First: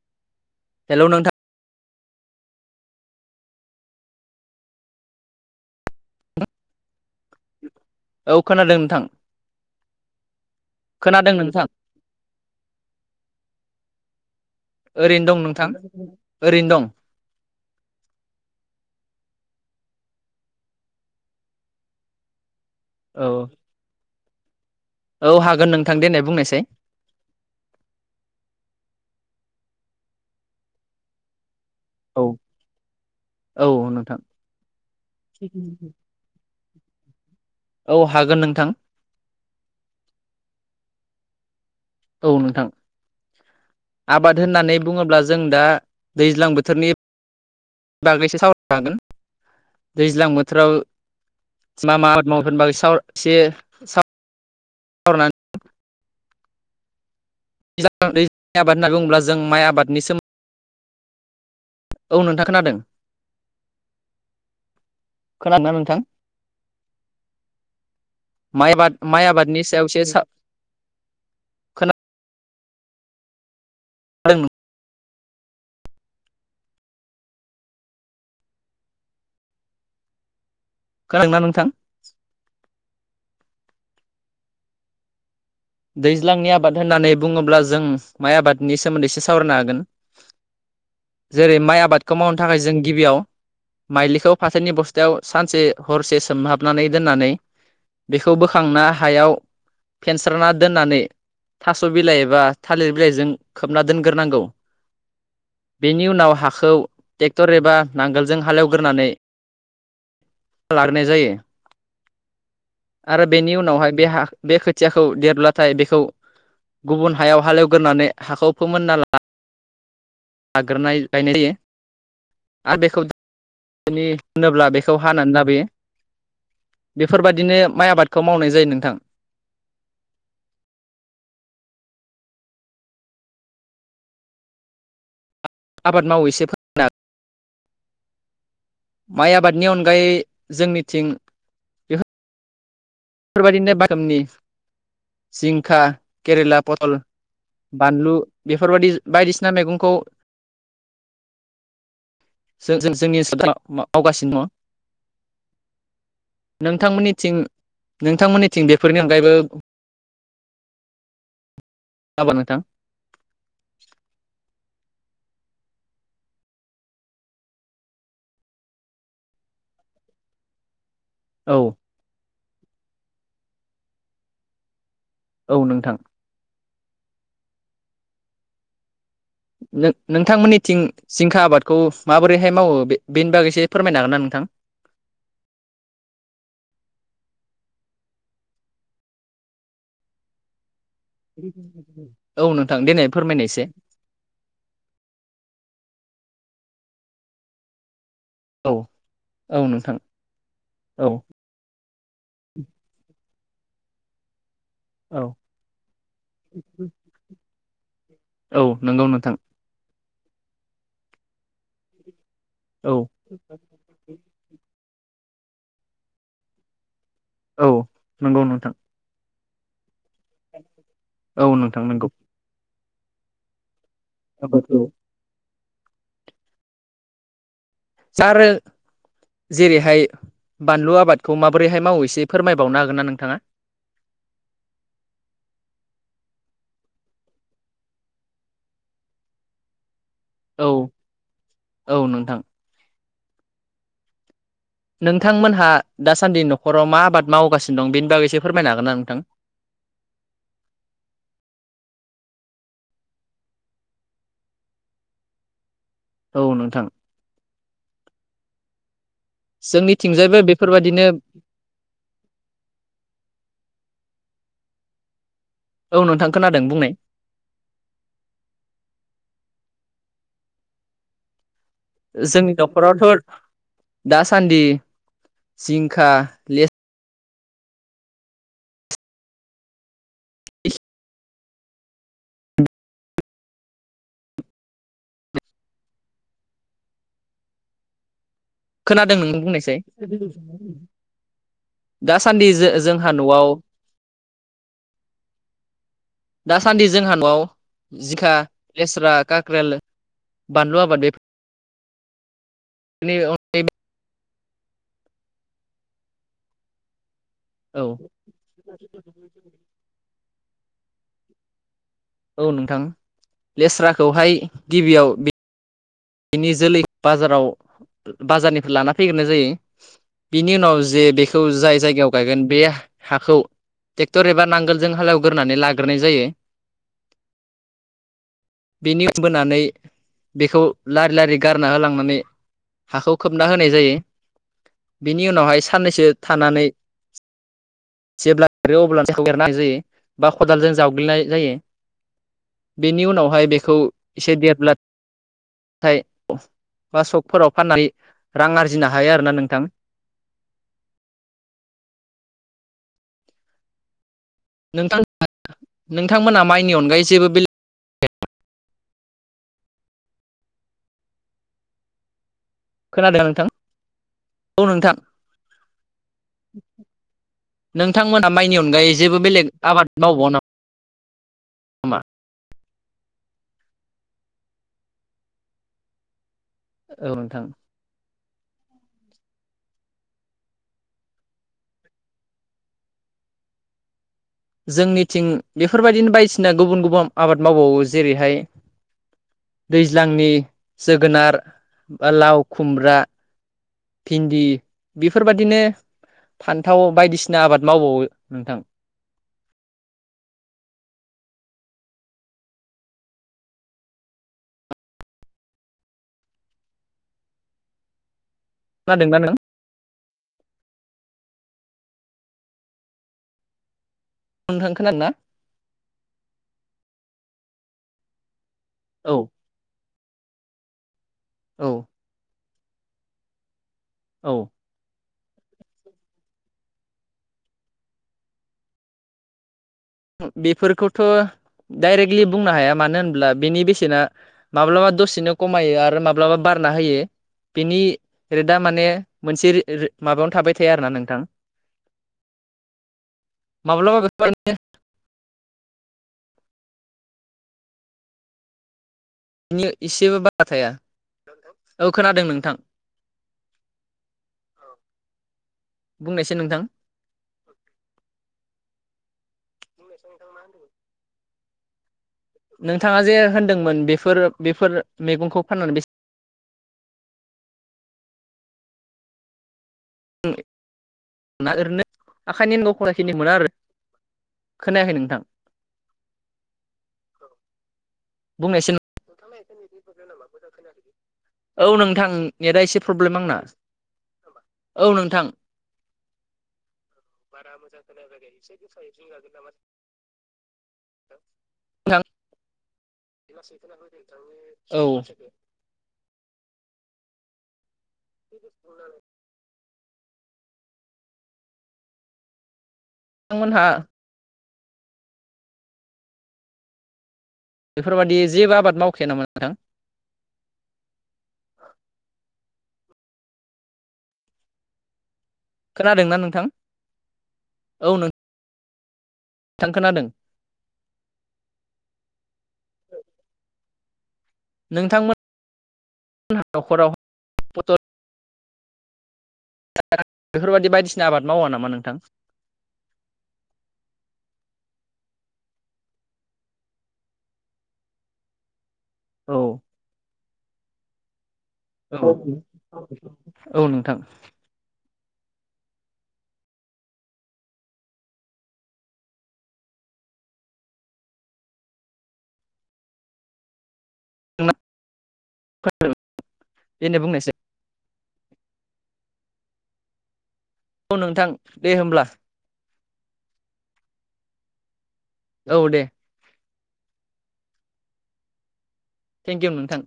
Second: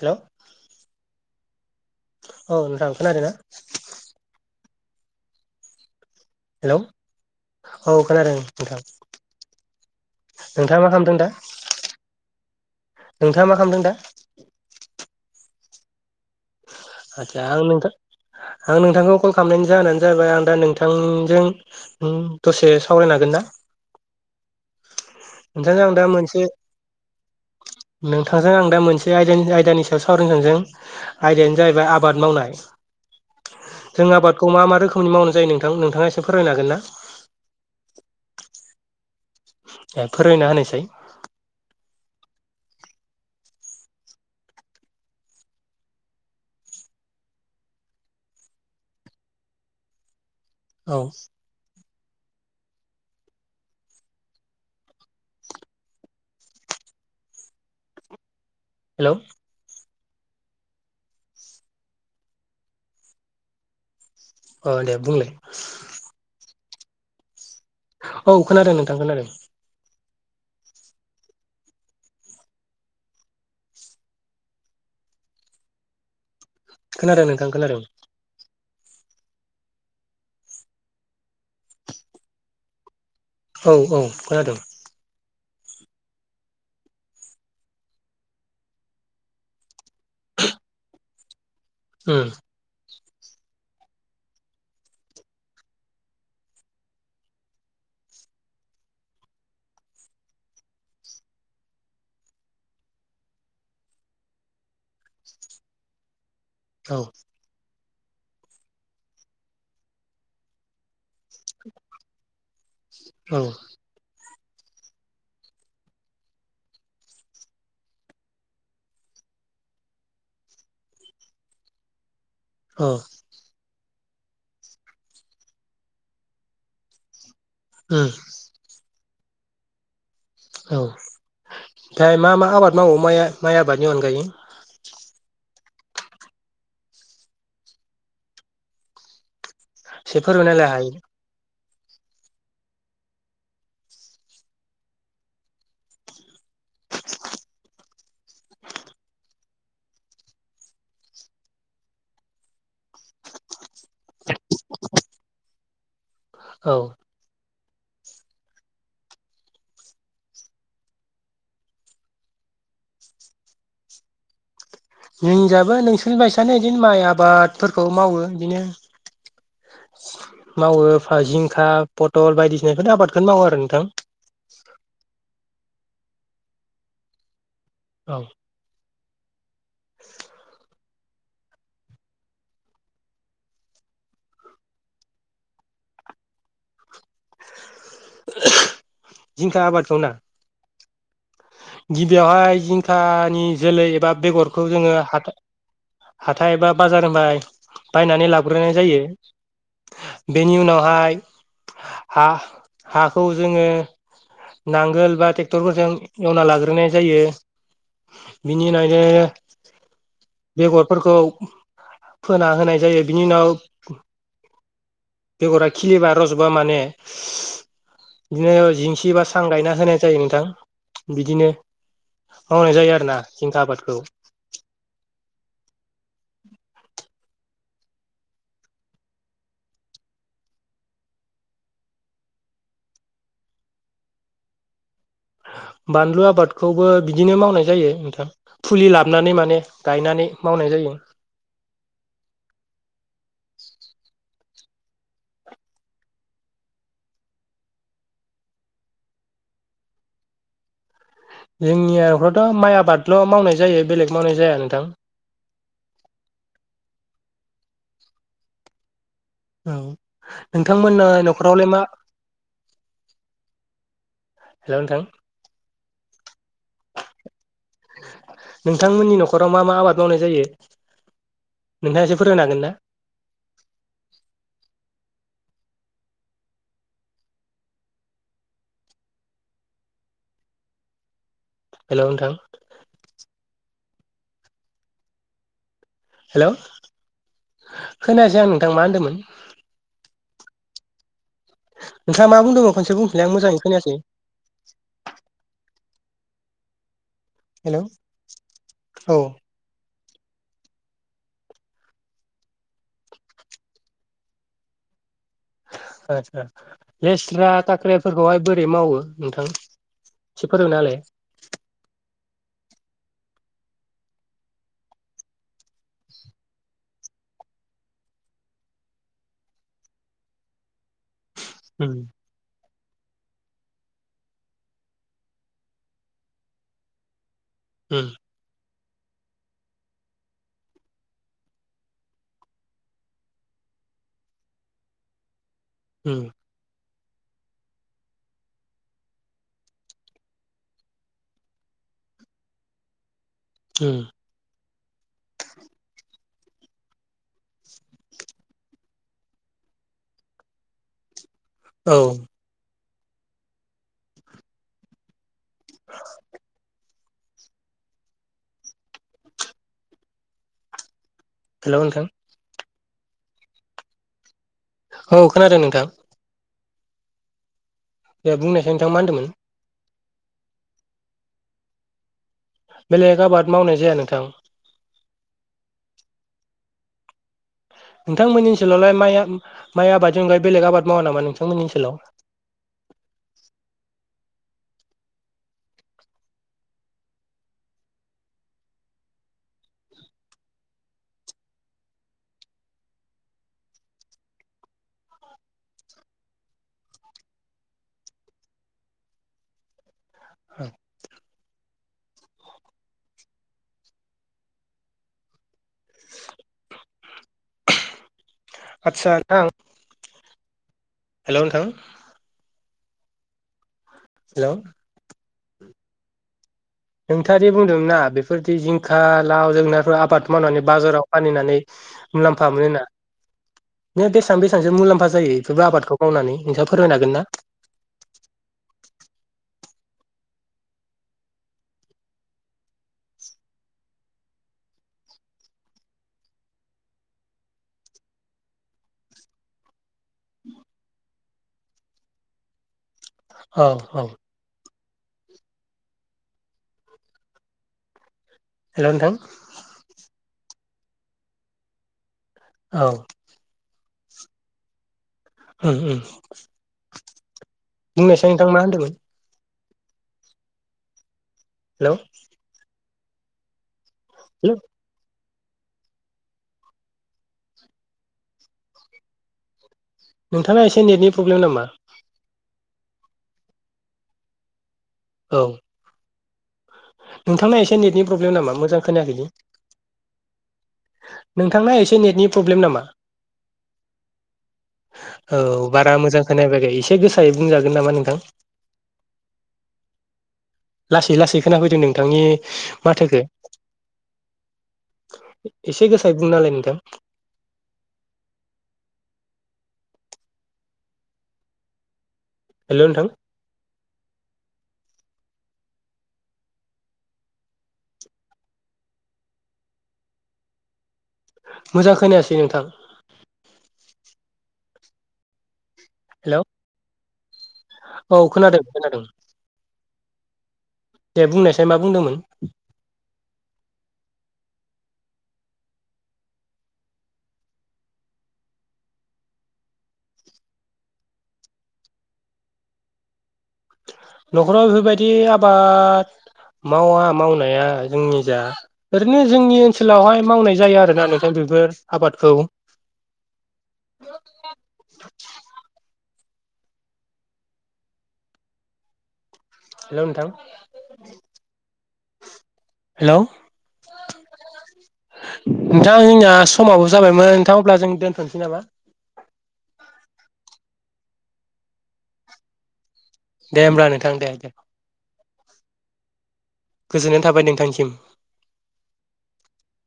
हेल' hello नोंथा औ नोंथां खोनादोना? हेलौ औ खोनादों नोंथां नोंथाङा मा खालामदों दा? खोनादों नोंथां नोंथाङा मा खामदों दा? ओहो आस्सा आं नोंथां आं नोंथांखौ कल खामनायनि जाहोनानो जाबाय आं दा नोंथांजों उम दसे सावरायनो औ हागोन ना? औ हागोन नोंथांजों आं नोंथां दा देनाय मोनसे बुंनायसाय नोंथांजों आं दा मोनस बे आयदानि आयदानि सायाव सावरायनां जों आयदायानो जाहैबाय आबाद औ मावनाय औ जों नोंथां आबादखौ मा मा रोखोमनि मावनाय जायो नोंथां नोंथाङा एसे फोरमायनो हागोन ना? औ हागोन नोंथां ए फोरमायना होनायसै औ नोंथां आबाद होननानै बुङोब्ला जों दा दैज्लां बोथोरनि बागैसो सावराय हागोन दैज्लां बोथ औ। मा मा आबाद [unintelligible] [unintelligible] माइ आबाद होनना हेलौ बुङोब्ला जों माइ आबाद निसिम औ नोंथां खोनादों। अ दे बुंलाय। खोनादोंना नोंथां औ माइ खोनादों नोंथां आबाद खोनादों माइ आबादनि सायावसो [unintelligible] खोना [unintelligible] खोनादों नोंथां खोनादों। खोनादोंना नोंथां? औ औ खोनादोंं। दैज्लांनि आबाद होननानै बुङोब्ला जों माइ आबादनि सोमोन्दै एससे सावरायनो हागोन। जेरै माइ आबादखौ उम मावनो थाखाय जों गिबियाव माइलिखौ फाथोनि बस्थायाव सानसे हरसे सोमहाबनानै दोननानै बेखौ बोखांना हायाव फे स्राना दोननानै थ' बिलाइ एबा थालिर बिलाइजों खोबना दोनग्रोनांगौ बेनि उनाव खौ औ ट्रेक्टर एबा नांगोलजों हालेवग्रोनानै लाग्रोनाय जायो। आरो औ बेनि उनावहाय बे हा बे खोथियाख खौ देरब्लाथाय बेखौ गुबुन हायाव हालेवग्रानै हाखौ फोमोनना ला आगोरनाय गायनाय जायो। आरो औ बेखौ। होनोब्ला बेखौ हानानै लाबोयो बेफोरबायदि। दिनो माइ उम आबादखौ मावनाय जायो नोंथां। औ ओमफाय मा मा आबाद मावो माय माइ आबादनि अनगायै? आबाद मावैसो [unintelligible] माय आबाद‌ नि अनगायै एसे फोरमायनायलाय हायो जोंनिथिं। [unintelligible] बेफोरबायदिनो बादामनि जिंखा केरेला। फथल बानलु बेफोरबायदि बायदिसिना मैगंखौ जोंनि ओनसोलाव [unintelligible] मावगासिनो दङ। औ नोंथांमोननिथिं। नोंथांमोननिथिं बेफोरनि अनगायैबो। [unintelligible] नोंथां जोंनिजाबो नोंसोरनि बायसानो बिदिनो माइ आबादफोरखौ मावो बिदिनो मावो। फा औ जिंखा पटल बायदि बेफोरनो आबादखौनो मावो आरो नोंथां औ नोंथां औ नों नोंथांमोननिथिं जिंखा आबादखौ माबोरैहाय मावो बे बेनि बागैसो फोरमायनो हागोन ना नोंथां जिंखा आबादखौ ना औ गिबियावहाय नोंथां देनाय जिंखानि फोरमायनाय एसे जोलै एबा बेगरखौ जोङो हा हाथाय एबा बाजार होनबाय बायनानै लाग्रोनाय औ जायो औ नोंथां बेनि औ उनावहाय हा हा औ जोङो नांगोल औ बा ट्रेक्टरफोरजों एवना लाग्रोनाय जायो औ बिनिनायनो नंगौ नोंथां बेगरफोरखौ फोना होनाय औ जायो बिनि उनाव बेगरा खिलिबा रज'बा माने औ नंगौ नोंथां बिदिनो जिंसि बा सां गायना होनाय जायो नोंथां। बिदिनो औ नोंथां नंगौ मावनाय जायो आरो ना जिंखा आबादखौ आाबादखौ आरो जेरैहाय बानलु आबादखौ माबोरैहाय मावो एसे फोरमायबावनो हागोन ना नोंथाङा? बानलु आबादखौबो बिदिनो मावनाय जायो नोंथां फुलि लाबोनानै माने गायनानै औ मावनाय जायो। औ नोंथां नोंथांमोनहा दासान्दि न'खराव मा आबाद मावगासिनो दं बेनि बागैसो फोरमायनो हागोन ना नोंथां? जोंनियाथ' माइ आबादल' मावनाय जायो बेलेग मावनाय जाया नोंथां। औ नोंथां औ जोंनिथिंजायबो नोंथांमोना बेफोरबादिनो न'खरावलाय मा हेलौ नोंथां औ नोंथां खोनादों बुंनाय नोंथांमोननि न'खराव मा मा आबाद मावनाय जायो नोंथाङा एसे फोरमायनो जोंनि हागोन ना न'खरावथ' दासान्दि जिंखा लेस हेलौ नोंथां हेलौ खोना जो खोनादों नोंनो बुंनायसाय [unintelligible] नोंथाङा मा दासान्दि जो बुंदोंमोन खनसे जोंहा बुंफिनलाय आं न'आव मोजाङै खोनायासै दासान्दि जोंहा न'आव हेल' जिखा, लेस्रा, औ काख्रेल बानलु आबाद‌बे अनगायैबो आतसा लेस्रा, औ काक्रेलफोरखौहाय बोरै मावो नोंथां एसे फोरोंना‌ सोलाय। औ नोंथां लेस्राखौहाय गिबियाव बिनि जोलै बाजाराव बाजारनिफ्राय लाना फैग्रोननाय जायो बिनि उनाव जे बे थ जाय उम जायगायाव गायगोन बे हाखौ ट्रेक्टर एबा नांगोलजों हालेवग्रोनानै लाग्रोनाय जायो उम बेनि बोनानै बेखौ लारि लारि गारना होलांनानै हाखौ खोबना होनाय जायो बिनि उनावहाय साननैसो उम थानानै जेब्ला देरो अब्ल [unintelligible] जायो उम [inaudible] थाय बा सग फोराव फाननानै रां आरजिनो हायो आरो ना नोंथां? औ। नोंथां नोंथांमोना हेलौ नोंथां। खोनादोना नोंथां? औ नोंथां औ खोनादों नोंथां। [inaudible] दे नोंथांमोना माइनि बुंनायसाय नोंथां अनगायै मा जेबो होनदोंमोन बेलेग आबाद न बन मा बेलेग आबाद मावनाय जाया नोंथां। औ नोंथां। नोंथांमोननि ओनसोलावलाय माइ आबादजोंलाय बेलेग आबाद मावा नामा नोंथांमोननि ओनसोलाव। जोंनिथिं बेफोरबायदिनो बायदिसिना गुबुन गुबुन आबाद मावबावो जेरैहाय भिन्दि बेफोरबादिनो फान औ। आच्छा खोनादोंना नों नोंथां हेलौ नोंथां। हेलौ नोंथां खोनादोंना। नोंथाङा दे बुं। जिंखा औ लाव जोंगोनारफोर [unintelligible] मारानि बाजाराव फानैनानै औ मुलाम फा मोनो ना। नों बेसां औ बेसांसो मुलाम्फा जायो इफोर आबादखौ मावनानै नोंथाङा फोरमायनो हागोन ना? बेफोरखौथ' डायरेक्टलि बुंनो हाया मानो होनब्ला बेनि बेसेना माब्लाबा दसेनो कमायो आरो माब्लाबा बारना होयो। बेनि रेटआ माने मोनसे [unintelligible] रो माबायावनो थाबाय थाया आरोना नोंथां। औ माब्लाबा औ बे [unintelligible] [inaudible] हेलौ नोंथां। बिनि एसेबो बारा थाया। औ खोनादों नों औ। औ। उम उम बुंनायसाय नोंथां मा होनदोंमोन? बुंनायसाय नोंथां मा होनदोंमोन? हेलौ। नोंथाङा जे होन्दोंमोन बे फोर हेलौ बेफोर मेगंखौ फाननानै बेसे नोंथांना एसे नेटनि प्रब्लेम बेसेबां नामा? ओरैनो आखाइनि [unintelligible] मोना आरो खोनायाखै नोंथां। औ नोंथांना एसे नेटनि प्रब्लेम नामा बुंनायसै मोजां खोनायाखै जे नोंथा औ एसे नोंथां नेटनि प्रब्लेम नेटआ एसे नामा? प्रब्लेम आंना औ बारा मोजां खोना फैयाखै एसे गोसायै बुंजागोन नामा नोंथां। लासै लासै खोनाफै नोंथां नोंथांनि माथोखो औ। बुंना होलाय नोंथां। [inaudible] हेलौ नोंथां नोंथांमोनहा बेफोरबायदि जेबो आबाद मावखाया नामा नोंथां? मोजां खोनायासै नोंथां। खोनादों ना हेलौ नोंथां? औ खोनादों। खोनादों। थां खोनादों। दे बुंनायसाय मा बुंदोंमोन? नोंथांमोन न'खराव फट [unintelligible] बेफोरबादि बायदिसिना आबाद मावा नामा नोंथां? न'खराव बेफोरबायदि आबाद मावा मावनाया जोंनि जा ओरैनो औ जोंनि ओनसोलावहाय मावनाय जाया आरो [unintelligible] औ औ नोंथां। हेल' नोंथां हेल' नोंथां जोंना समाबो देनाय जाबायमोन बुंनायसै नोंथां अब्ला जों दोन नोसै नामा? औ नोंथां दे होमब्ला। दे होमब्ला नोंथां दे दे। औ दे। गोजोननाय थाबाय नोंथांसिम। थेंक इउ नोंथां।